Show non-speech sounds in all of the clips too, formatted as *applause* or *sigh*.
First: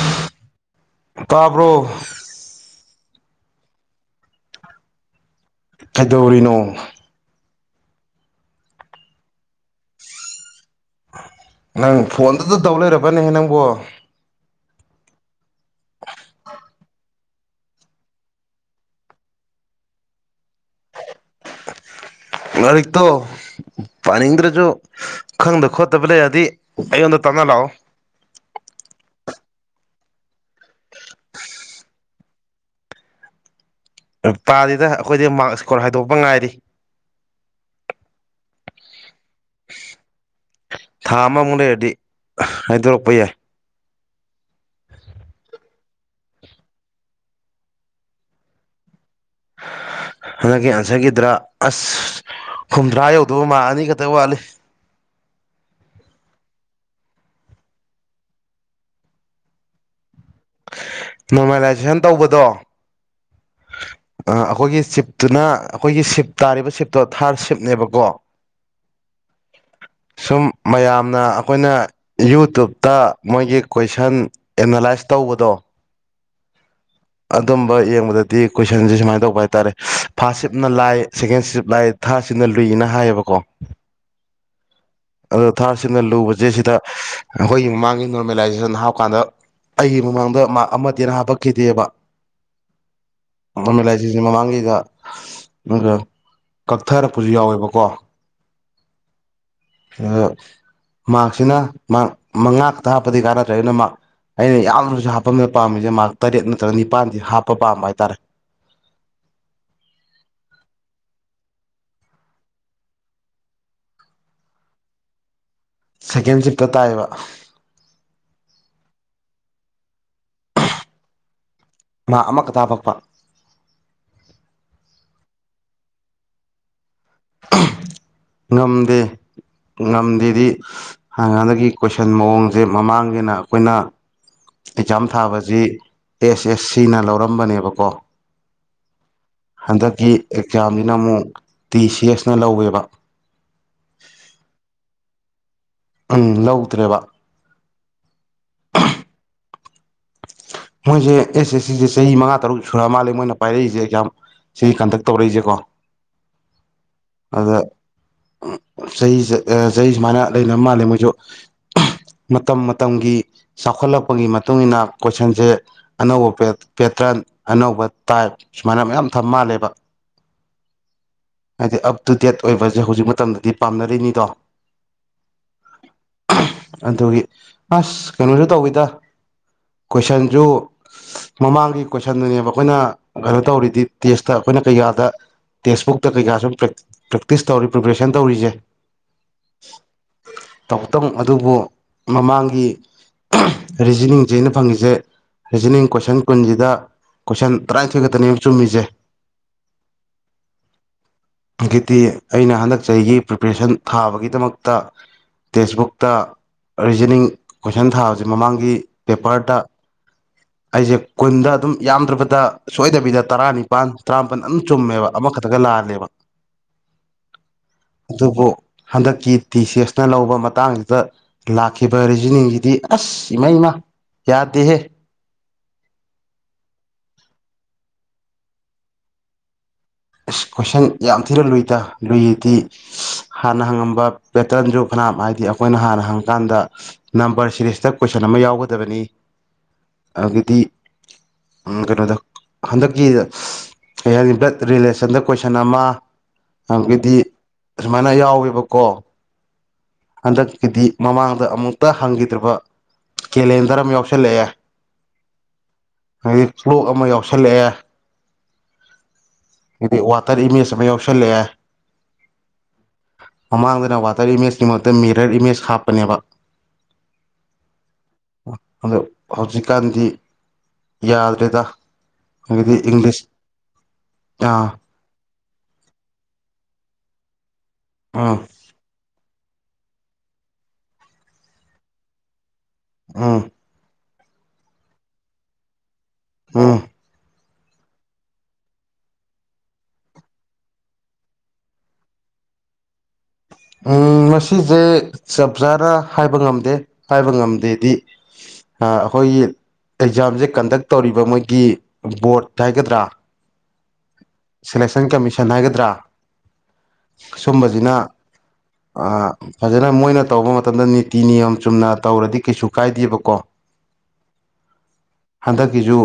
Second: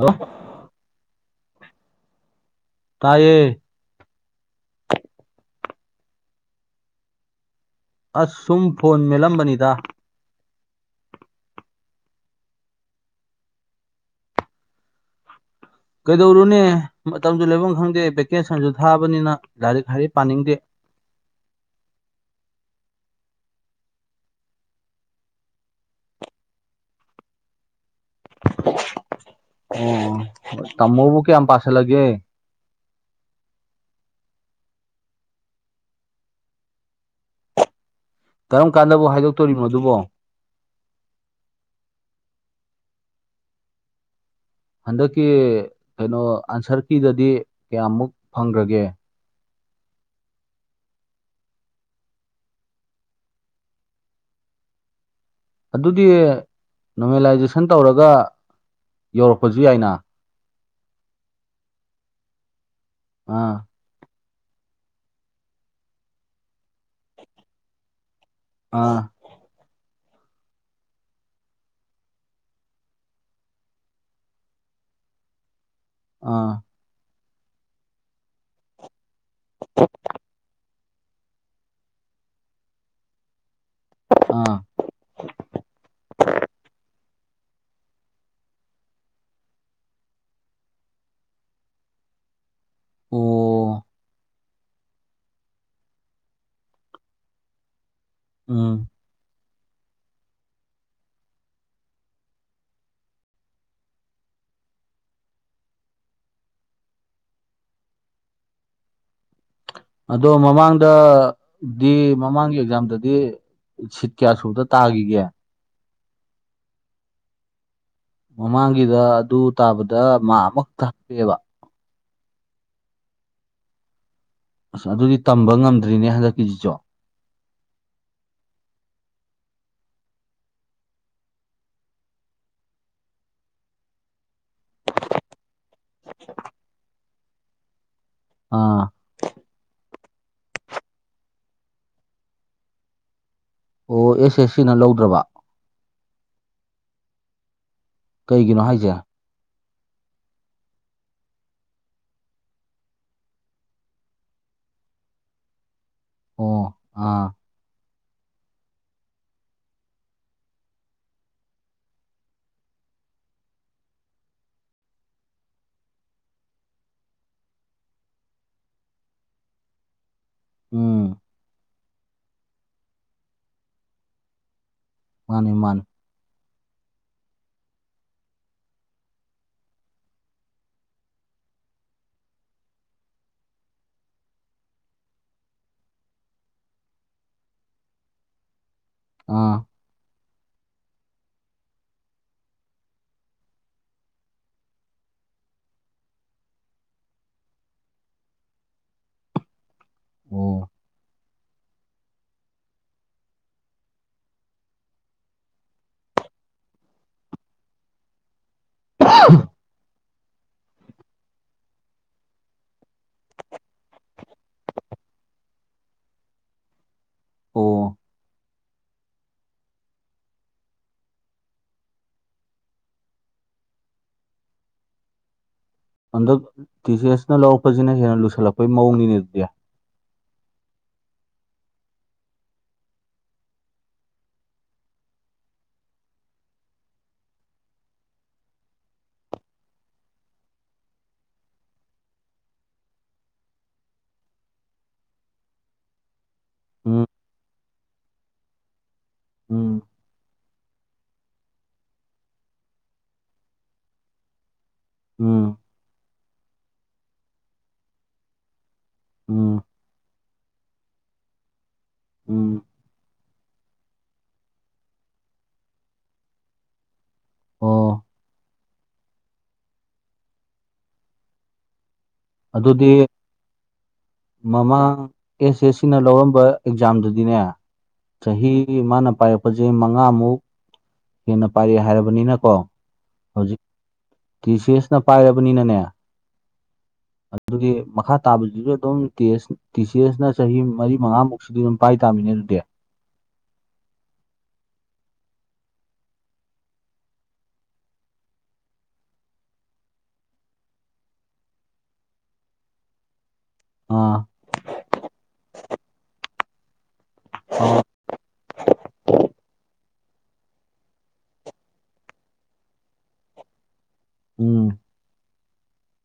hello ꯀꯥꯕ꯭ꯔꯣ ꯇꯌꯦ ꯀꯩꯗꯧꯔꯤꯅꯣ ꯑꯁ ꯁꯨꯝ ꯐꯣꯟ ꯃꯦꯜꯂꯝꯕꯅꯤꯗ ꯅꯪ ꯐꯣꯟꯗꯨꯗ ꯇꯧ ꯂꯩꯔꯕꯅꯦꯍꯦ ꯅꯪꯕꯨ ꯀꯩꯗꯧꯔꯨꯅꯦ ꯃꯇꯝꯁꯨ ꯂꯩꯐꯝ ꯈꯪꯗꯦ ꯚꯦꯀꯦꯁꯟꯁꯨ ꯊꯥꯕꯅꯤꯅ ꯂꯥꯏꯔꯤꯛ ꯍꯥꯏꯗꯤ ꯄꯥꯅꯤꯡꯗꯦ ꯂꯔꯤꯛ ꯇꯣ ꯄꯥꯅꯤꯡꯗ꯭ꯔꯁꯨ ꯈꯪꯗꯕ ꯈꯣꯠꯇꯕ ꯂꯩꯔꯗꯤ ꯑꯩꯉꯣꯟꯗ ꯇꯞꯅ ꯂꯥꯛꯑꯣ ꯑꯣ ꯇꯃꯣꯕꯨ ꯀꯌꯥꯌꯥꯝ ꯌꯥꯝ ꯄꯥꯁꯂꯒꯦ ꯅꯨꯄꯥꯔꯤꯗ ꯑꯩꯈꯣꯏꯗꯤ ꯃꯥꯔꯛ ꯏꯁꯀꯣꯔ ꯍꯥꯏꯗꯣꯛꯄ ꯉꯥꯏꯔꯤ ꯀꯔꯝ ꯀꯥꯟꯗꯕꯨ ꯍꯥꯏꯗꯣꯛ ꯊꯥ ꯑꯃꯃꯨꯛ ꯂꯩꯔꯗꯤ ꯍꯥꯏꯗꯣꯔꯛꯄ ꯌꯥꯏ ꯍꯟꯗꯛꯀꯤ ꯀꯩꯅꯣ ꯑꯟꯁꯔ ꯀꯗꯗꯤ ꯀꯌꯥꯃꯨꯛ ꯐꯪꯈ꯭ꯔꯒꯦ *inaudible* ꯍꯟꯗꯛꯀꯤ ꯑꯟꯁꯔꯒꯤꯗ꯭ꯔ ꯑꯁ ꯍꯨꯝꯗ꯭ꯔꯥ ꯌꯧꯗꯧꯕ ꯃꯥ ꯑꯅꯤ ꯈꯛꯇꯪ ꯋꯥꯠꯂꯤ ꯑꯗꯨꯗꯤ ꯅꯣꯃꯦꯂꯥꯏꯖꯦꯁꯟ ꯇꯧꯔꯒ ꯌꯧꯔꯛꯄꯁꯨ ꯌꯥꯏꯅ ꯅꯣꯔꯃꯦꯂꯥꯏꯖꯦꯁꯟ ꯇꯧꯕꯗꯣ ꯑꯥ ꯑꯩꯈꯣꯏꯒꯤ ꯆꯤꯞꯇꯨꯅ ꯑꯩꯈꯣꯏꯒꯤ ꯁꯤꯞ ꯇꯥꯔꯤꯕ ꯁꯤꯞꯇꯣ ꯊꯥꯔ ꯁꯤꯞꯅꯦꯕꯀꯣ ꯑꯥ *inaudible* ꯁꯨꯝ ꯃꯌꯥꯝꯅ ꯑꯩꯈꯣꯏꯅ ꯌꯨꯇꯕꯇ ꯃꯣꯏꯒꯤ ꯀꯣꯏꯁꯟ ꯑꯦꯅꯂꯥꯏꯁ ꯇꯧ ꯀꯨꯗꯣꯡ ꯑꯥ ꯑꯗꯨꯝꯕ ꯌꯦꯡꯕꯗꯗꯤ ꯀꯣꯏꯁꯟꯁꯦ ꯁꯨꯃꯥꯏꯅ ꯇꯧꯕ ꯍꯥꯏꯇꯥꯔꯦ ꯐꯞ ꯅ ꯂꯥꯛ ꯁꯦꯀꯦꯟ ꯁꯤ ꯂꯥꯛꯑꯦ ꯊꯥꯔꯠꯁꯤꯅ ꯂꯨꯏꯅ ꯍꯥꯏꯌꯦꯕꯀꯣ ꯑꯥ ꯑ ꯊꯥꯁꯤꯅ ꯂꯨꯕꯁꯦ ꯁꯤꯗ ꯑꯩꯈꯣꯏꯒꯤ ꯃꯃꯥꯡꯒꯤ ꯅꯣꯔꯃꯦꯂꯥꯏꯖꯦꯁꯟ ꯍꯥꯞꯀꯥꯟꯗ ꯑꯩꯒꯤ ꯃꯃꯥꯡꯗ ꯃꯥ ꯑꯃꯠꯇꯦꯅ ꯍꯥꯄꯛꯈꯤꯗꯦꯕ ꯑꯣ ꯑꯃ ꯏꯂꯥꯏꯆꯁꯤꯖꯤꯃꯥꯡꯒꯤ ꯑꯗꯨꯒ ꯀꯛꯊꯔꯛꯄꯁꯨ ꯌꯥꯎꯋꯦꯕꯀꯣ ꯎꯝ ꯎꯝ ꯃꯥꯁꯤꯅ ꯃꯉꯥꯛꯛꯇ ꯍꯥꯞꯄꯗꯤ ꯀꯥꯅꯠꯇ꯭ꯔꯦꯅ ꯃꯥ ꯑꯩꯅ ꯌꯥꯝꯅꯨꯔꯁꯨ ꯍꯥꯄꯗ ꯄꯥꯃꯤꯁꯦ ꯇꯔꯦꯠ ꯅꯠꯇ꯭ꯔꯒ ꯅꯤꯄꯥꯟꯗꯤ ꯍꯥꯞꯄ ꯄꯥꯝꯕ ꯍꯥꯏꯇꯥꯔꯦ ꯑꯗꯣ ꯃꯃꯥꯡꯗꯗꯤ ꯃꯃꯥꯡꯒꯤ ꯑꯦꯛꯖꯥꯝꯗꯗꯤ ꯁꯤꯠ ꯀꯌꯥ ꯁꯨꯗ ꯇꯥꯈꯤꯒꯦ ꯁꯦꯀꯦꯟ ꯆꯞꯇ ꯇꯥꯏꯕ ꯃꯃꯥꯡꯒꯤꯗ ꯑꯗꯨ ꯇꯥꯕꯗ ꯃꯥ ꯑꯃꯈꯛꯇ ꯍꯥꯞꯄꯤꯕ ꯃꯥ ꯑꯃꯈ ꯇꯥꯕꯛꯄ ꯑꯁ ꯑꯗꯨꯗꯤ ꯇꯝꯕ ꯉꯝꯗ꯭ꯔꯤꯅꯦ ꯍꯟꯗꯛꯀꯤꯖꯤꯁꯨ ꯉꯝꯗꯦ ꯉꯝꯗꯦꯗꯤ ꯍꯥꯟ ꯍꯥꯟꯗꯒꯤ ꯀꯣꯏꯁꯟ ꯃꯑꯣꯡꯁꯦ ꯃꯃꯥꯡꯒꯤꯅ ꯑꯩꯈꯣꯏꯅ ꯑꯦꯛꯖꯥꯝ ꯊꯥꯕꯁꯤ ꯑꯦꯁ ꯑꯦꯁ ꯁꯤꯅ ꯂꯧꯔꯝꯕꯅꯦꯕꯀꯣ ꯑꯥ ꯍꯟꯗꯛꯀꯤ ꯑꯦꯛꯖꯥꯝꯁꯤꯅ ꯑꯃꯨꯛ ꯇꯤ ꯁꯤ ꯑꯦꯁꯅ ꯂꯧꯋꯦꯕ ꯑꯣ ꯑꯦꯁ ꯑꯦꯁ ꯁꯤꯅ ꯂꯧꯗ꯭ꯔꯕ ꯎꯝ ꯂꯧꯗ꯭ꯔꯦꯕ ꯀꯩꯒꯤꯅꯣ ꯍꯥꯏꯁꯦ ꯃꯣꯏꯁꯦ ꯑꯦꯁ ꯑꯦꯁ ꯁꯤꯁꯦ ꯆꯍꯤ ꯃꯉꯥ ꯇꯔꯨꯛ ꯁꯨꯔ ꯃꯥꯜꯂꯦ ꯃꯣꯏꯅ ꯄꯥꯏꯔꯛꯏꯁꯦ ꯑꯦꯛꯖꯥꯝ ꯁꯤꯒꯤ ꯀꯟꯇꯛ ꯇꯧꯔꯛꯏꯁꯦꯀꯣ ꯑꯣ ꯑ ꯑꯗ ꯆꯍꯤ ꯆꯍꯤ ꯁꯨꯃꯥꯏꯅ ꯂꯩꯅꯕ ꯃꯥꯜꯂꯦ ꯃꯣꯏꯁꯨ ꯃꯇꯝ ꯃꯇꯝꯒꯤ ꯆꯥꯎꯈꯠꯂꯛꯄꯒꯤ ꯃꯇꯨꯡ ꯃꯇꯨꯡꯏꯟꯅ ꯀꯣꯏꯁꯟꯁꯦ ꯑꯅꯧꯕ ꯄꯦꯇ꯭ꯔꯟ ꯑꯅꯧꯕ ꯇꯥꯏꯞ ꯁꯨꯃꯥꯏꯅ ꯃꯌꯥꯝ ꯊ ꯃꯥꯜꯂꯦꯕ *unintelligible* ꯎꯝ ꯍꯥꯏꯗꯤ ꯑꯞ ꯇꯨ ꯗꯦꯠ ꯑꯣꯏꯕꯁꯦ ꯍꯧꯖꯤꯛ ꯃꯇꯝꯗꯗꯤ ꯄꯥꯝꯅꯔꯤꯅꯤꯗꯣ ꯃꯥꯅ ꯏꯅ ꯑꯗꯨꯒꯤ ꯑꯁ ꯀꯩꯅꯣꯁꯨ ꯇꯧꯋꯤꯗ ꯀꯣꯏꯁꯟꯁꯨ ꯃꯃꯥꯡꯒꯤ ꯀꯣꯏꯁꯟꯗꯨꯅꯦꯕ ꯑꯩꯈꯣꯏꯅ ꯀꯩꯅꯣ ꯇꯧꯔꯤꯗꯤ ꯇꯦꯁꯇ ꯑꯩꯈꯣꯏꯅ ꯀꯩꯀꯥꯗ ꯇꯦꯛꯁꯕꯨꯛꯇ ꯀꯩꯀꯥ ꯁꯨꯝ ꯄ꯭ꯔꯦꯛꯇꯤꯁ ꯇꯧꯔꯤ ꯄ꯭ꯔꯤꯄꯦꯔꯦꯁꯟ ꯇꯧꯔꯤꯁꯦ ꯑꯥ ꯇꯧꯇꯪ ꯑꯗꯨꯕꯨ ꯃꯃꯥꯡꯒꯤ ꯔꯤꯖꯅꯤꯡꯁꯦ ꯑꯩꯅ ꯐꯪꯉꯤꯁꯦ ꯔꯤꯖꯅꯤꯡ ꯀꯣꯏꯁꯟ ꯀꯨꯟꯁꯤꯗ ꯀꯣꯏꯁꯟ ꯇꯔꯥꯅꯤꯊꯣꯏ ꯈꯛꯇꯅꯦ ꯑꯃꯨꯛ ꯆꯨꯝꯃꯤꯁꯦ *unintelligible* ꯑꯣ ꯍꯧꯗꯤ ꯑꯩꯅ ꯍꯟꯗꯛ ꯆꯍꯤꯒꯤ ꯄ꯭ꯔꯤꯄꯦꯔꯦꯁꯟ ꯊꯥꯕꯒꯤꯗꯃꯛꯇ ꯇꯦꯛꯁꯕꯨꯛꯇ ꯔꯤꯖꯅꯤꯡ ꯀꯣꯏꯁꯟ ꯊꯥꯁꯦ ꯃꯃꯥꯡꯒꯤ *inaudible* *unintelligible* ꯑꯩꯁꯦ ꯀꯨꯟꯗ ꯑꯗꯨꯝ ꯌꯥꯝꯗ꯭ꯔꯕꯗ ꯁꯣꯏꯗꯕꯤꯗ ꯇꯔꯥꯅꯤꯄꯥꯥꯟ ꯇꯔꯥꯃꯄꯜ ꯑꯗꯨꯝ ꯆꯨꯝꯃꯦꯕ ꯑꯃꯈꯛꯇ ꯗꯒ ꯂꯥꯜꯂꯦꯕ ꯑꯣ ꯑꯗꯨꯕꯨ ꯍꯟꯗꯛꯀꯤ ꯇꯤ ꯁꯤ ꯑꯦꯁꯅ ꯂꯧꯕ ꯃꯇꯥꯡꯁꯤꯗ ꯂꯥꯛꯈꯤꯕ ꯔꯤꯖꯅꯤꯡꯁꯤꯗꯤ ꯑꯁ ꯏꯃꯩꯃ ꯌꯥꯗꯦ ꯍꯟꯗꯛ ꯇꯤ ꯁꯤ ꯑꯦꯁꯅ ꯂꯧꯔꯛꯄꯁꯤꯅ ꯍꯦꯟꯅ ꯂꯨꯁꯜꯂꯛꯄꯩ ꯃꯑꯣꯡꯅꯤꯅꯦ ꯑꯗꯨꯗꯤ ꯑꯁ ꯀꯣꯏꯁꯟ ꯌꯥꯝ ꯊꯤꯅ ꯂꯨꯏꯗ ꯂꯨꯏꯔꯤꯗꯤ ꯍꯥꯟꯅ ꯍꯪꯉꯝꯕ ꯄꯦꯇꯔꯟꯁꯨ ꯀꯅꯥꯝ ꯍꯥꯏꯗꯤ ꯑꯩꯈꯣꯏꯅ ꯍꯥꯟꯅ ꯍꯪꯉꯀꯥꯟꯗ ꯅꯝꯕꯔ ꯁꯤꯔꯤꯁꯇ ꯀꯣꯏꯁꯟ ꯑꯃ ꯌꯥꯎꯒꯗꯕꯅꯤ ꯑꯗꯤ ꯀꯩꯅꯣꯗ ꯍꯟꯗꯛꯀꯤꯗ ꯀꯩ ꯍꯥꯏꯅꯤ ꯕ꯭ꯂꯠ ꯔꯤꯂꯦꯁꯟꯗ ꯀꯣꯏꯁꯟ ꯑꯃ ꯎꯝ ꯑꯗꯨꯗꯤ ꯁꯨꯃꯥꯏꯅ ꯌꯥꯎꯋꯦꯕꯀꯣ ꯎꯝ ꯍꯟꯗꯛꯀꯤꯗꯤ ꯃꯃꯥꯡꯗ ꯑꯃꯨꯛꯇ ꯍꯪꯈꯤꯗ꯭ꯔꯕ ꯀꯦꯂꯦꯟꯗꯔ ꯑꯃ ꯌꯥꯎꯁꯜꯂꯛꯑꯦ ꯎꯝ ꯍꯥꯏꯗꯤ ꯐꯣꯛ ꯑꯃ ꯌꯥꯎꯁꯜꯂꯛꯑꯦ ꯎꯝ ꯗꯤ ꯋꯥꯇꯔ ꯏꯃꯦꯖ ꯑꯃ ꯌꯥꯎꯁꯜꯂꯛꯑꯦ ꯎꯝ ꯃꯃꯥꯡꯗꯅ ꯋꯥꯇꯔ ꯏꯃꯦꯖꯅꯤ ꯃꯍꯨꯠꯇ ꯃꯤꯔꯔ ꯏꯃꯦꯖ ꯍꯥꯞꯄꯅꯦꯕ ꯑꯣ ꯑꯗꯣ ꯍꯧꯖꯤꯛꯀꯥꯟꯗꯤ ꯌꯥꯗ꯭ꯔꯦꯗ ꯍꯥꯏꯗꯤ ꯑꯗꯨꯗꯤ ꯏꯪꯂꯤꯁ ꯑꯥ ꯃꯃꯥꯡ ꯑꯦꯁ ꯑꯦꯁ ꯁꯤꯅ ꯂꯧꯔꯝꯕ ꯑꯦꯛꯖꯥꯝꯗꯨꯗꯤꯅꯦ ꯎꯝ ꯆꯍꯤ ꯆꯍꯤ ꯃꯥꯅ ꯄꯥꯏꯔꯛꯄꯁꯦ ꯃꯉꯥꯃꯨꯛ ꯍꯦꯟꯅ ꯄꯥꯏꯔꯑꯦ ꯍꯥꯏꯔꯕꯅꯤꯅꯀꯣ ꯎꯝ ꯍꯧꯖꯤꯛ ꯇꯤ ꯁꯤ ꯑꯦꯁꯅ ꯄꯥꯏꯔꯕꯅꯤ ꯅꯅꯦ ꯑꯝ ꯑꯗꯨꯒꯤ ꯃꯈꯥ ꯇꯥꯕꯁꯤꯁꯨ ꯑꯗꯨꯝ ꯇꯁ ꯇꯤ ꯁꯤ ꯑꯦꯁꯅ ꯆꯍꯤ ꯃꯔꯤ ꯃꯉꯥꯃꯨꯛꯁꯤꯗꯤ ꯑꯗꯨꯝ ꯄꯥꯏ ꯇꯥꯃꯤꯅꯦ ꯗꯌꯥ *unintelligible* ꯎꯝ ꯉꯁꯦ ꯆꯞ ꯆꯥꯅ ꯍꯥꯏꯕ ꯉꯝꯗꯦ ꯍꯥꯏꯕ ꯉꯝꯗꯦꯗꯤ ꯑ ꯑꯩꯈꯣꯏꯒꯤ ꯑꯦꯛꯖꯥꯝꯁꯦ ꯀꯟꯗꯛ ꯇꯧꯔꯤꯕ ꯃꯣꯏꯒꯤ ꯕꯣꯔꯗ ꯍꯥꯏꯒꯗ꯭ꯔꯥ ꯑꯥ ꯁꯦꯂꯦꯛꯁꯟ ꯀꯃꯤꯁꯟ ꯍꯥꯏꯒꯗ꯭ꯔꯥ ꯁꯨꯝꯕꯁꯤꯅ *unintelligible* ꯐꯖꯅ ꯃꯣꯏꯅ ꯇꯧꯕ ꯃꯇꯝꯗ ꯅꯤꯇꯤ ꯅꯤꯌꯣꯝ ꯆꯨꯝꯅ ꯇꯧꯔꯗꯤ ꯀꯩꯁꯨ ꯀꯥꯏꯗꯦꯕꯀꯣ ꯎꯝ ꯍꯟꯗꯛꯀꯤꯁꯨ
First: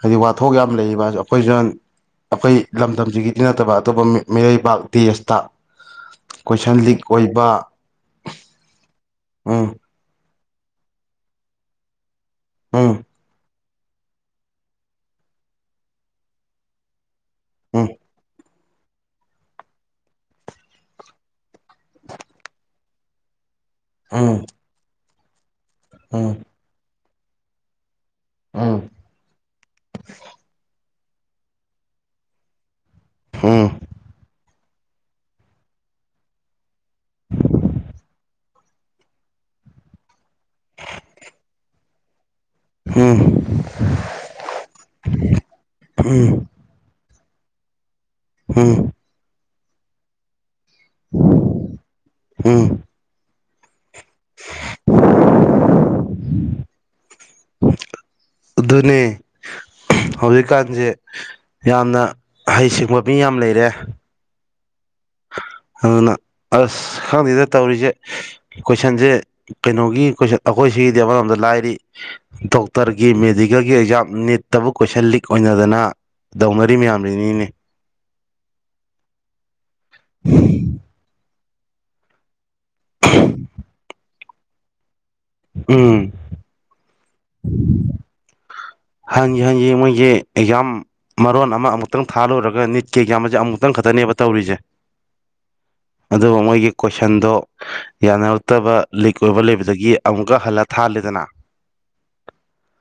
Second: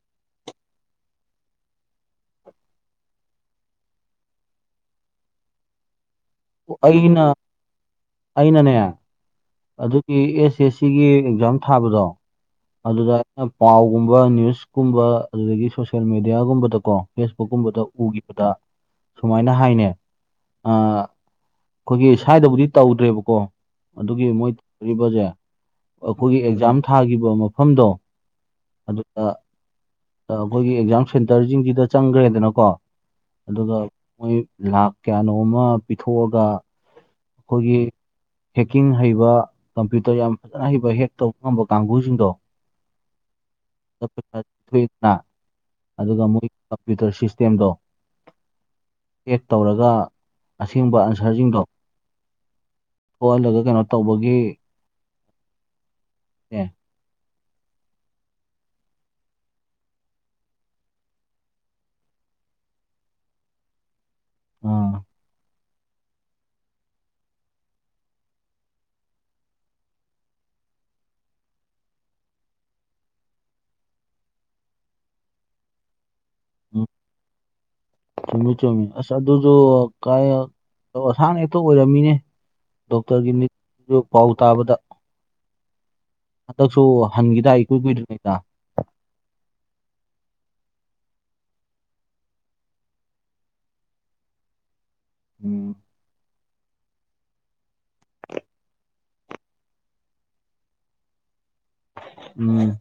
ꯍꯥꯏꯗꯤ ꯋꯥꯊꯣꯛ ꯌꯥꯝ ꯂꯩꯔꯤꯕ ꯑꯩꯈꯣꯏꯁꯨ ꯑꯩꯈꯣꯏ ꯂꯝꯗꯝꯁꯤꯒꯤꯗꯤ ꯅꯠꯇꯕ ꯑꯇꯣꯞꯄ ꯃꯤꯔꯩꯕꯥꯛ ꯗꯦꯁꯇ ꯀꯣꯏꯁꯟ ꯂꯤꯛ ꯑꯩꯅ ꯑꯣꯏꯕ ꯑꯩꯅꯅꯦ ꯎꯝ ꯑꯗꯨꯒꯤ ꯑꯦꯁ ꯑꯦꯁ ꯁꯤꯒꯤ ꯑꯦꯛꯖꯥꯝ ꯊꯥꯕꯗꯣ ꯎꯝ ꯎꯝ ꯎꯝ ꯎꯝ ꯎꯝ ꯎꯝ ꯑꯗꯨꯗ ꯑꯩꯅ ꯄꯥꯎꯒꯨꯝꯕ ꯅ꯭ꯌꯨꯁꯀꯨꯝꯕ ꯑꯗꯨꯗꯒꯤ ꯁꯣꯁꯌꯦꯦꯜ ꯃꯦꯗꯤꯌꯥꯒꯨꯝꯕꯗꯀꯣ ꯐꯦꯁꯕꯨꯛꯀꯨꯝꯕꯗ ꯎꯈꯤꯕꯗ ꯁꯨꯃꯥꯏꯅ ꯍꯥꯏꯅꯦ ꯑ ꯑꯩꯈꯣꯏꯒꯤ ꯁ꯭ꯋꯥꯏꯗꯕꯨꯗꯤ ꯇꯧꯗ꯭ꯔꯦꯕꯀꯣ ꯑꯗꯨꯒꯤ ꯃꯣꯏꯧꯔꯤꯕꯁꯦ ꯑꯩꯈꯣꯏꯒꯤ ꯑꯦꯛꯖꯥꯝ ꯊꯥꯈꯤꯕ ꯃꯐꯝꯗꯣ ꯑꯗꯨꯒ ꯑꯩꯈꯣꯏꯒꯤ ꯑꯦꯛꯖꯥꯝ ꯁꯦꯟꯇꯔꯁꯤꯡꯁꯤꯗ ꯆꯪꯈ꯭ꯔꯦꯗꯅꯀꯣ ꯑꯗꯨꯒ ꯃꯣꯏ ꯂꯥꯈ ꯀꯌꯥꯅꯣ ꯑꯃ ꯄꯤꯊꯣꯛꯑꯒ ꯑꯩꯈꯣꯏꯒꯤ ꯍꯦꯛꯀꯤꯡ ꯍꯩꯕ ꯀꯝꯄ꯭ꯌꯨꯇꯔ ꯌꯥꯝ ꯐꯖꯅ ꯍꯩꯕ ꯍꯦꯛ ꯇꯧꯕ ꯉꯝꯕ ꯀꯥꯡꯕꯨꯁꯤꯡꯗꯣ ꯎꯝ ꯑꯗꯨꯒ ꯃꯣꯏ ꯀꯝꯄꯨꯇꯔ ꯇꯦꯝꯗꯣ ꯍꯝ ꯆꯦꯛ ꯇꯧꯔꯒ ꯑꯁꯦꯡꯕ ꯑꯟꯁꯔꯁꯤꯡꯗꯣ ꯍꯝ ꯑꯣꯣꯜꯂꯒ ꯀꯩꯅꯣ ꯇꯧꯕꯒꯤ ꯎꯝ ꯑꯗꯨꯅꯦ ꯍꯧꯖꯤꯛꯀꯥꯟꯁꯦ ꯌꯥꯝꯅ ꯍꯩꯁꯤꯡꯕ ꯃꯤ ꯌꯥꯝ ꯂꯩꯔꯦ ꯑꯣ ꯑꯗꯨꯅ ꯑꯁ ꯈꯪꯉꯤꯗ ꯇꯧꯔꯤꯁꯦ ꯀꯣꯏꯁꯟꯁꯦ ꯀꯩꯅꯣꯒꯤ ꯀꯣꯏꯁꯟ ꯑꯩꯈꯣꯏ ꯁꯤꯒꯤꯗꯤ ꯑꯃꯔꯣꯝꯗ ꯂꯥꯏꯔꯤ ꯗꯣꯛꯇꯔꯒꯤ ꯃꯦꯗꯤꯀꯦꯜꯒꯤ ꯑꯦꯛꯖꯥꯝ ꯅꯅꯤꯠꯇꯕ ꯀꯣꯏꯁꯟ ꯂꯤꯛ ꯑꯣꯏꯅ ꯗꯅ ꯗꯧꯅꯔꯤ ꯎꯝ ꯃꯌꯥꯝ ꯂꯩꯅꯤꯅꯦ ꯆꯨꯝꯃꯤ ꯆꯨꯝꯃꯤ ꯑꯁ ꯑꯗꯨꯁꯨ ꯀꯥꯏꯁꯥꯡꯅꯛꯇ ꯑꯣꯏꯔꯝꯃꯤꯅꯦ ꯗꯣꯛꯇꯔꯒꯤ ꯃꯤ ꯄꯥꯎ ꯇꯥꯕꯗ ꯎꯝ ꯍꯟꯗꯛꯁꯨ ꯍꯟꯈꯤꯗꯥꯏ ꯏꯀꯨꯏ ꯀꯨꯏꯗ꯭ꯔꯤꯉꯩꯗ ꯍꯥꯟꯖꯤꯡ ꯃꯣꯏꯒꯤ ꯑꯦꯛꯖꯥꯝ ꯃꯔꯣꯟ ꯑꯃꯨꯛꯇꯪ ꯊꯥꯂꯨꯔꯒ ꯅꯤꯠꯀꯤ ꯑꯦꯛꯖꯥꯝ ꯑꯁꯦ ꯑꯃꯨꯛꯇꯪ ꯈꯛꯇꯅꯦꯕ ꯇꯧꯔꯤ ꯄꯤꯖ ꯎꯝ ꯑꯗꯨꯕꯨ ꯃꯣꯏꯒꯤ ꯀꯣꯏꯁꯟꯗꯣ ꯌꯥꯅꯔꯛꯇꯕ ꯂꯤꯛ ꯑꯣꯏꯕ ꯂꯩꯕꯗꯒꯤ ꯑꯃꯨꯛꯀ ꯍꯜꯂ ꯊꯥꯜꯂꯤꯦꯗꯅ ꯎꯝ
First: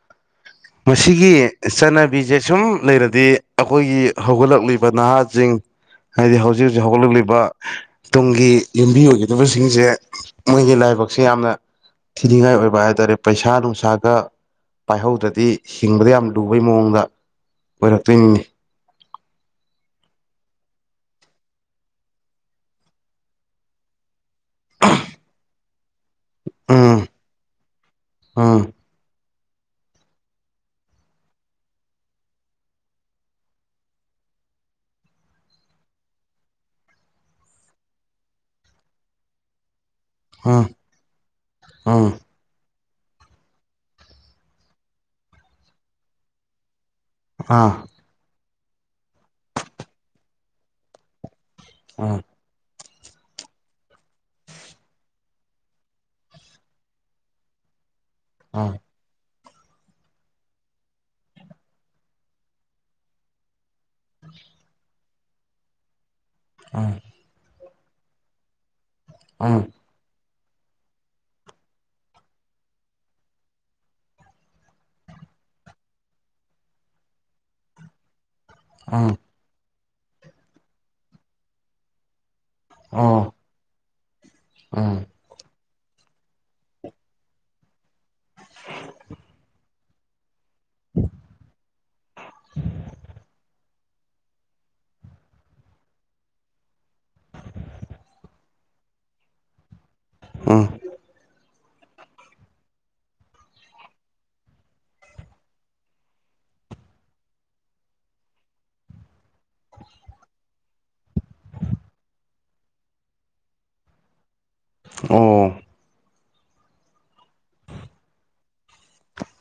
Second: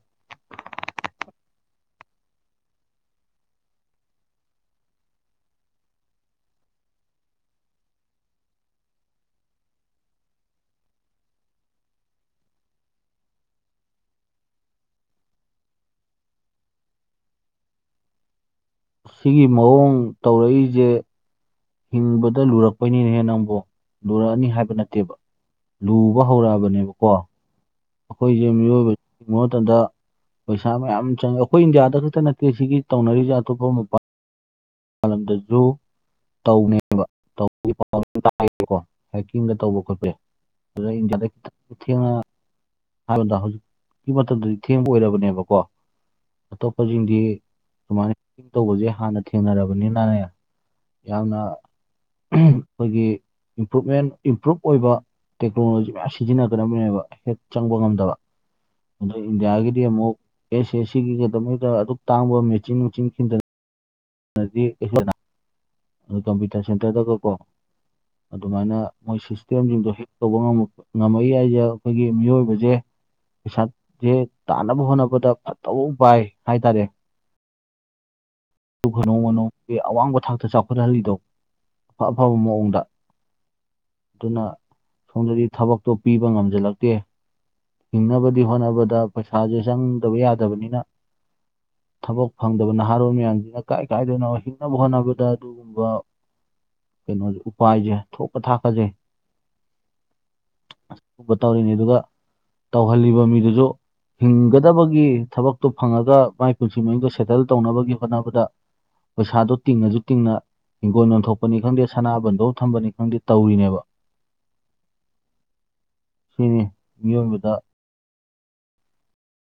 ꯃꯁꯤꯒꯤ ꯆꯠꯅꯕꯤꯁꯦ ꯁꯨꯝ ꯂꯩꯔꯗꯤ ꯑꯩꯈꯣꯏꯒꯤ ꯍꯧꯒꯠꯂꯛꯂꯤꯕ ꯅꯍꯥꯁꯤꯡ ꯍꯥꯏꯗꯤ ꯍꯧꯖꯤꯛ ꯍꯧꯖꯤꯛ ꯍꯧꯒꯠꯂꯛꯂꯤꯕ ꯇꯨꯡꯒꯤ ꯌꯨꯝꯕꯤ ꯑꯣꯏꯒꯗꯕꯁꯤꯡꯁꯦ ꯃꯣꯏꯒꯤ ꯂꯥꯏ ꯊꯥꯏꯕꯛꯁꯦ ꯌꯥꯝꯅ ꯊꯤꯅꯤꯡꯉꯥꯏ ꯑꯣꯏꯕ ꯍꯥꯏꯇꯥꯔꯦ ꯄꯩꯁꯥ ꯅꯨꯡꯁꯥꯒ ꯄꯥꯏꯍꯧꯗ꯭ꯔ ꯇꯤ ꯍꯤꯡꯕꯗ ꯌꯥꯝ ꯂꯨꯕꯩ ꯃꯑꯣꯡꯗ ꯑꯣꯏꯔꯛꯇꯣꯏꯅꯤꯅꯤ ꯁꯤꯒꯤ ꯃꯑꯣꯡ ꯇꯧꯔꯛꯏꯁꯦ ꯍꯤꯡꯕꯗ ꯂꯨꯔꯛꯄꯅꯤꯅꯦꯍꯦ ꯅꯪꯕꯨ ꯂꯨꯔꯛꯑꯅꯤ ꯍꯥꯏꯕ ꯅꯠꯇꯦꯕ ꯂꯨꯕ ꯎꯝ ꯍꯧꯔꯛꯑꯕꯅꯦꯕꯀꯣ ꯑꯩꯈꯣꯏꯁꯦ ꯎꯝ ꯃꯤꯑꯣꯏꯕ ꯌꯦꯤꯡꯕ ꯃꯇꯝꯗ ꯄꯩꯁꯥ ꯃꯌꯥꯝ ꯆꯪꯉꯦ ꯑꯩꯈꯣꯏ ꯏꯟꯗꯤꯌꯥꯗ ꯈꯛꯇ ꯅꯠꯇꯦ ꯁꯤꯒꯤ ꯇꯧꯅꯔꯤꯁꯦ ꯑꯇꯣꯞꯄ ꯃꯄꯥ ꯗꯁꯨ ꯇꯧꯅꯦꯕ ꯇꯒꯤ ꯍꯥꯏꯦꯀꯣ ꯍꯥꯏꯀꯤꯡꯒ ꯇꯧꯕ ꯈꯣꯠꯄ ꯌꯥ ꯎꯝ ꯑꯗꯨꯗ ꯏꯟꯗꯤꯌꯥꯗ ꯈꯤꯇꯪ ꯎꯝ ꯊꯦꯡꯅ ꯍꯥꯏꯕꯗ ꯍꯧꯖꯤꯛꯀꯤ ꯃꯇꯝꯗꯗꯤ ꯊꯦꯡꯕ ꯑꯣꯏꯔꯕꯅꯦꯕꯀꯣ ꯑꯣꯏꯁꯤꯡꯗꯤ ꯑꯥ ꯁꯨꯃꯥꯏꯅ ꯇꯧꯕꯁꯦ ꯍꯥꯟꯅ ꯊꯦꯡꯅꯔꯕꯅꯤꯅꯅꯦ ꯌꯥꯝꯅ ꯑꯥ ꯑꯩꯈꯣꯏꯒꯤ ꯏꯝꯄ꯭ꯔꯨꯞꯃꯦꯟ ꯏꯝꯄ꯭ꯔꯨꯞ ꯑꯣꯏꯕ ꯇꯦꯛꯅꯣꯂꯣꯖꯤ ꯃꯌꯥꯝ ꯁꯤꯖꯤꯟꯅꯒꯗꯕꯅꯦꯕ ꯍꯦꯛ ꯆꯪꯕ ꯉꯝꯗꯕ ꯑꯥ ꯑꯗꯣ ꯏꯟꯗꯤꯌꯥꯒꯤꯗꯤ ꯑꯃꯨꯛ ꯑꯦꯁ ꯑꯦꯁ ꯁꯤꯒꯤꯗꯃꯛꯇ ꯑꯗꯨꯛ ꯇꯥꯡꯕ ꯃꯦꯆꯤꯟ ꯃꯦꯆꯤꯟ ꯈꯤꯟꯊꯅ ꯅꯣ ꯑꯗꯨ ꯀꯝꯄ꯭ꯌꯨꯇꯔ ꯁꯦꯟꯇꯔꯗꯒꯀꯣ ꯑꯗꯨꯃꯥꯏꯅ ꯃꯣꯏ ꯎꯝ ꯁꯤꯁꯇꯦꯝꯁꯤꯡꯗꯣ ꯍꯦꯛ ꯇꯧꯕ ꯉꯝꯃꯛꯏ ꯍꯥꯏꯁꯦ ꯑꯩꯈꯣꯏꯒꯤ ꯃꯤꯑꯣꯏꯕꯁꯦ ꯄꯩꯁꯥꯁꯦ ꯇꯥꯅꯕ ꯍꯣꯠꯅꯕꯗ ꯐꯠꯇꯕ ꯄꯏ ꯍꯥꯏ ꯇꯔꯦ *inaudible* ꯑꯗꯨ ꯎꯝ ꯀꯅꯨꯅꯣ ꯑꯋꯥꯡꯕ ꯊꯥꯛꯇ ꯆꯥꯎꯈꯠꯍꯜꯂꯤꯗꯣ ꯑꯐ ꯑꯐꯕ ꯃꯑꯣꯡ ꯁꯗ ꯎꯝ ꯑꯣ ꯑꯗꯨꯅ ꯎꯝ ꯁꯣꯝꯗꯗꯤ ꯊꯕꯛ ꯇꯣ ꯄꯤꯕ ꯉꯝꯁꯤꯜꯂꯛꯇꯦ ꯍꯤꯡꯅꯕꯗꯤ ꯍꯣꯠꯅꯕꯗ ꯄꯩꯁꯥꯁꯦ ꯆꯪꯗꯕ ꯌꯥꯗ ꯐꯕꯅꯤꯅ ꯊꯕꯛ ꯐꯪꯗꯕ ꯅꯍꯥꯔꯣꯜ ꯃꯌꯥꯝꯁ ꯇꯀꯥꯏ ꯀꯥꯏꯗꯅ ꯍꯤꯡꯅꯕ ꯍꯣꯠꯅꯕꯗ ꯑꯗꯨꯒꯨꯝꯕ ꯀꯩꯅꯣꯁꯦ ꯎꯄꯥꯏꯁꯦ ꯊꯣꯛꯀ ꯊꯥꯛꯀꯁꯩ ꯎꯝ ꯑꯁꯤꯒꯨꯝꯕ ꯇꯧꯔꯤꯅꯤ ꯑꯗꯨꯒ ꯇꯧꯍꯜꯂꯤꯕ ꯃꯤꯗꯨꯁꯨ ꯍꯤꯡꯒꯗꯕꯒꯤ ꯊꯕꯛꯇꯣ ꯐꯪꯉꯒ ꯃꯥꯏ ꯄꯨꯟꯁꯤ ꯃꯍꯤꯡꯗꯣ ꯁꯦꯇꯜ ꯇꯧꯅꯕꯒꯤ ꯍꯣꯠꯅꯕꯗ ꯄꯩꯁꯥꯗꯣ ꯇꯤꯡꯉꯁꯨ ꯇꯤꯡꯅ ꯍꯤꯡꯒꯣꯜ ꯂꯣꯟꯊꯣꯛꯄꯅꯤ ꯈꯪꯗꯦ ꯁꯅꯥꯕꯟꯗꯧ ꯊꯝꯕꯅꯤ ꯈꯪꯗꯦ ꯇꯧꯔꯤꯅꯦꯕ ꯑꯣ ꯁꯤꯅꯤ ꯃꯤꯑꯣꯏꯕꯗ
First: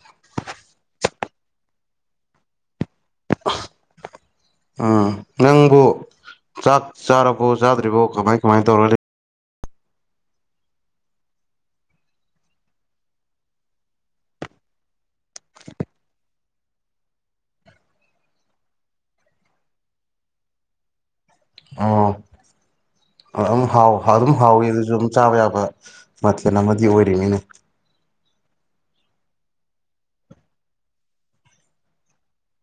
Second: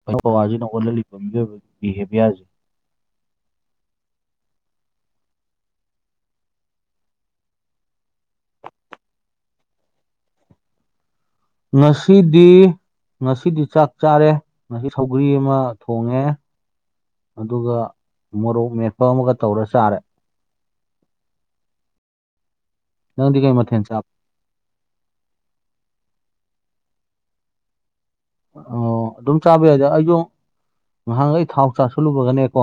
ꯀꯔ ꯀꯋꯥꯖꯤꯅ ꯑꯣꯣꯂꯂꯤ ꯝ ꯕꯤꯍꯦꯕꯤꯌꯥꯖ ꯎꯝ ꯅꯪꯕꯨ ꯆꯥꯛ ꯆꯥꯔꯕꯣ ꯆꯥꯗ꯭ꯔꯤꯕꯣ ꯀꯃꯥꯏ ꯀꯃꯥꯏ ꯇꯧꯔꯒ ꯂꯩ ꯉꯁꯤꯗꯤ ꯉꯁꯤꯗꯤ ꯆꯥꯛ ꯆꯥꯔꯦ ꯉꯁꯤ ꯁꯧꯒ꯭ꯔꯤ ꯑꯃ ꯊꯣꯡꯉꯦ ꯑꯗꯨꯒ ꯃꯣꯔꯣꯛ ꯃꯦꯠꯄ ꯑꯃꯒ ꯇꯧꯔ ꯆꯥꯔꯦ ꯑꯣ ꯅꯪꯗꯤ ꯀꯩ ꯑꯗꯨꯝ ꯃꯊꯦꯜ ꯍꯥꯎ ꯆꯥꯕ ꯑꯗꯨꯝ ꯍꯥꯎꯋꯤ ꯑꯗꯨꯁꯨ ꯑꯗꯨꯝ ꯆꯥꯕ ꯌꯥꯕ ꯃꯊꯦ ꯃꯊꯦꯜ ꯑꯃꯗꯤ ꯑꯣꯏꯔꯤꯅꯤꯅꯦ ꯑꯣ ꯑꯗꯨꯝ ꯆꯥꯕ ꯌꯥꯢꯗ ꯑꯩꯖꯨ ꯉꯍꯥꯟꯒꯩ ꯊꯥꯎ ꯆꯥꯥꯁꯜꯂꯨꯕꯒꯅꯦꯀꯣ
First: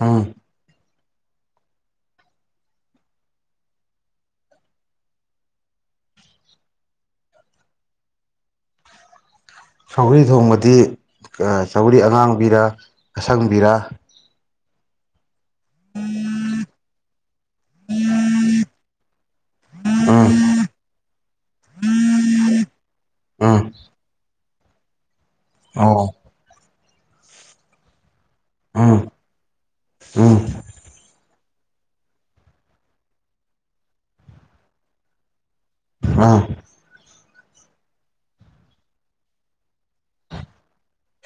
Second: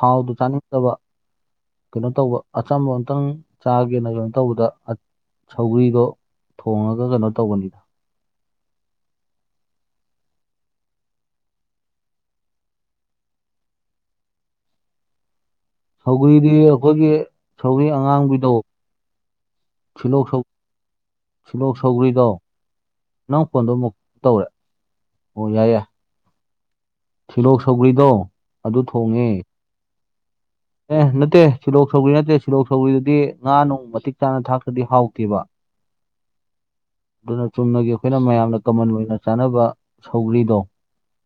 ꯎꯝ ꯆꯥꯅꯤꯡꯗꯕ ꯀꯩꯅꯣ ꯇꯧꯕ ꯑꯆꯝꯕ ꯑꯝꯇꯪ ꯆꯥꯒꯦꯅ ꯀꯩꯅꯣ ꯇꯧꯕꯗ ꯁꯧꯒ꯭ꯔꯤꯗꯣ ꯊꯣꯡꯉꯒ ꯀꯩꯅꯣ ꯇꯧꯕꯅꯤꯗ ꯁꯧꯒ꯭ꯔꯤ ꯊꯣꯡꯕꯗꯤ ꯁꯧꯒ꯭ꯔꯤ ꯑꯉꯥꯡꯕꯤꯔꯥ ꯑꯁꯪꯕꯤꯔꯥ ꯁꯧꯒꯔ꯭ꯤꯗꯤ ꯑꯩꯈꯣꯏꯒꯤ ꯁꯧꯒꯔꯤ ꯑꯉꯥꯡꯕꯤꯗꯣ ꯁꯤꯜꯂꯣꯛ ꯎꯝ ꯁꯧ ꯁꯤꯜꯂꯣꯛ ꯁꯧꯒ꯭ꯔꯤꯗꯣ ꯅꯪ ꯎꯝ ꯀꯣꯜꯗꯣ ꯑꯃꯨꯛ ꯇꯧꯔꯦ ꯍꯣ ꯌꯥꯏ ꯌꯥꯢ ꯑꯣ ꯁꯤꯂꯣꯛ ꯁꯧꯒ꯭ꯔꯤꯗꯣ ꯑꯗꯨ ꯎꯝ ꯊꯣꯡꯉꯦ ꯎꯝ ꯑꯦ ꯅꯠꯇꯦ ꯁꯤꯜꯂꯣꯛ ꯁꯧꯒ꯭ꯔꯤ ꯅꯠꯇꯦ ꯁꯤꯜꯂꯣꯛ ꯁꯧꯒ꯭ꯔꯤꯗꯨꯗꯤ ꯉꯥ ꯅꯨꯡ ꯃꯇꯤꯛ ꯆꯥꯅ ꯊꯥꯛꯇ꯭ꯔꯗꯤ ꯍꯥꯎꯇꯦꯕ ꯑꯥ ꯑꯗꯨꯅ ꯆꯨꯝꯅꯒꯤ ꯑꯈꯣꯏꯅ ꯃꯌꯥꯝꯅ ꯀꯃꯟ ꯑꯣꯏꯅ ꯆꯥꯅꯕ ꯁꯧꯒ꯭ꯔꯤꯗꯣ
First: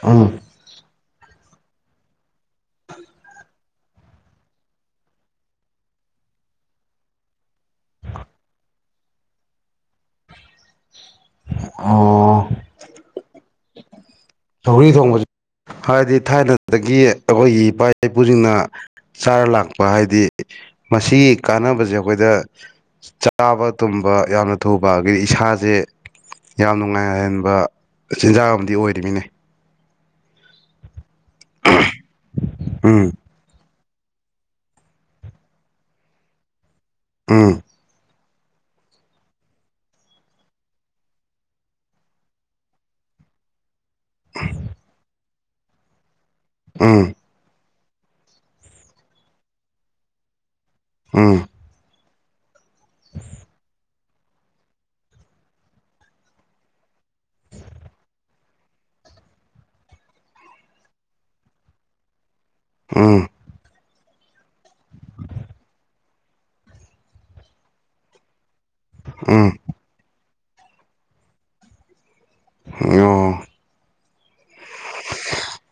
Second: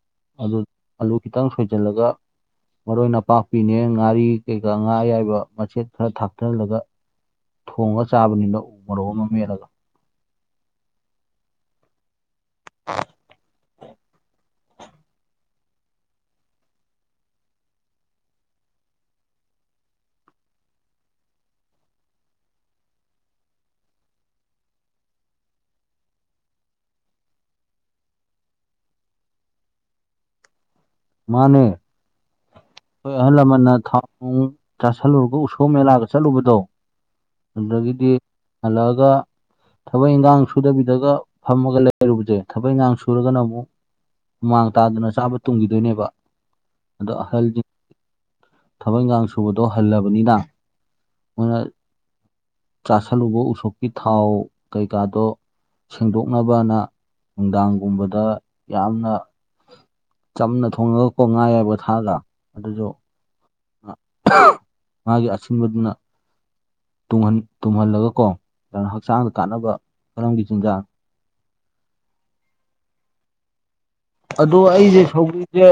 ꯎꯝ ꯑꯗꯨ ꯑꯂꯨ ꯈꯤꯇꯪ ꯁꯣꯏꯖꯤꯜꯂꯒ ꯃꯔꯣꯏ ꯅꯄꯥꯛꯄꯤꯅꯦ ꯉꯥꯔꯤ ꯀꯩꯀꯥ ꯉꯥ ꯑꯌꯥꯏꯕ ꯃꯆꯦꯠ ꯈꯔ ꯊꯥꯛꯆꯜꯂꯒ ꯊꯣꯡꯉ ꯆꯥꯕꯅꯤꯗꯣ ꯃꯔꯣꯛ ꯑꯃ ꯃꯦꯠꯂꯒ ꯑꯣ *unintelligible* ꯁꯧꯒ꯭ꯔꯤ ꯊꯣꯡꯕꯁꯦ ꯍꯥꯏꯗꯤ ꯊꯥꯏꯅꯗꯒꯤ ꯑꯈꯣꯏꯒꯤ ꯏꯄꯥ ꯏꯄꯨꯁꯤꯡꯅ ꯆꯥꯔ ꯂꯥꯛꯄ ꯍꯥꯏꯗꯤ ꯃꯁꯤꯒꯤ ꯀꯥꯟꯅꯕꯁꯦ ꯑꯈꯣꯏꯗ ꯆꯥꯕ ꯇꯨꯝꯕ ꯌꯥꯝꯅ ꯊꯨꯕ ꯑꯗꯒꯤꯗꯤ ꯏꯁꯥꯁꯦ ꯌꯥꯝ ꯅꯨꯡꯉꯥꯏꯍꯟꯕ ꯆꯤꯟꯖꯥꯛ ꯑꯃꯗꯤ ꯑꯣꯏꯔꯤꯃꯤꯅꯦ ꯃꯥꯅꯦ ꯍꯣꯏ ꯎꯝ ꯑꯍꯜ ꯂꯃꯟꯅ ꯊꯥꯎ ꯆꯥꯁꯤꯜꯂꯨꯕ ꯎꯁꯣꯞ ꯃꯦꯂꯥꯗ ꯆꯠꯂꯨꯕꯗꯣ ꯎꯝ ꯑꯗꯒꯤꯗꯤ ꯍꯜꯂꯛꯑꯒ ꯊꯕꯛ ꯏꯟꯈꯥꯡ ꯁꯨꯗꯕꯤꯗꯒ ꯐꯝꯃꯒ ꯂꯩꯔꯨꯕꯁꯦ ꯊꯕꯛ ꯏꯟꯈꯥꯡ ꯁꯨꯔꯒꯅ ꯑꯃꯨꯛ ꯍꯨꯃꯥꯡ ꯇꯥꯗꯅ ꯆꯥꯕ ꯇꯨꯝꯈꯤꯗꯣꯏꯅꯦꯕ ꯎꯝ ꯑꯗꯣ ꯑꯍꯜꯁꯤꯡ ꯊꯕꯛ ꯏꯪꯈꯥꯡ ꯁꯨꯕꯗꯣ ꯍꯜꯂꯕꯅꯤꯅ ꯎꯝ ꯃꯣꯏꯅ ꯆꯥꯥꯁꯜꯂꯨꯕ ꯎꯁꯣꯞꯀꯤ ꯊꯥꯎ ꯀꯩꯀꯥꯗꯣ ꯁꯦꯡꯗꯣꯛꯅꯕꯅ ꯅꯨꯡꯗꯥꯡꯒꯨꯝꯕꯗ ꯌꯥꯝꯅ ꯆꯝꯅ ꯊꯣꯡꯉꯒ ꯀꯣ ꯉꯥꯏ ꯑꯌꯥꯏꯕꯒ ꯊꯥꯛꯑꯒ ꯑꯗꯨꯗꯣ ꯎꯝ ꯃꯥꯒꯤ ꯑꯁꯤꯟꯕꯗꯨꯅ ꯇꯨꯝꯍꯟ ꯇꯨꯝꯍꯜꯂꯒꯀꯣ ꯑꯗꯨꯅ ꯍꯛꯆꯥꯡꯗ ꯎꯝ ꯀꯥꯟꯅꯕ ꯃꯔꯝꯒꯤ ꯆꯤꯟꯖꯥꯛꯅꯤ ꯑꯣ ꯑꯗꯣ ꯑꯩꯁꯦ ꯁꯧꯒ꯭ꯔꯤꯁꯦ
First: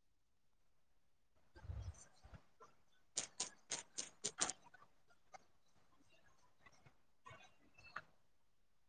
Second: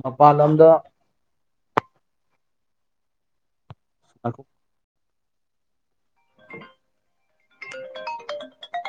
ꯃꯄꯥꯟ ꯂꯝꯗ *unintelligible* *unintelligible* *unintelligible*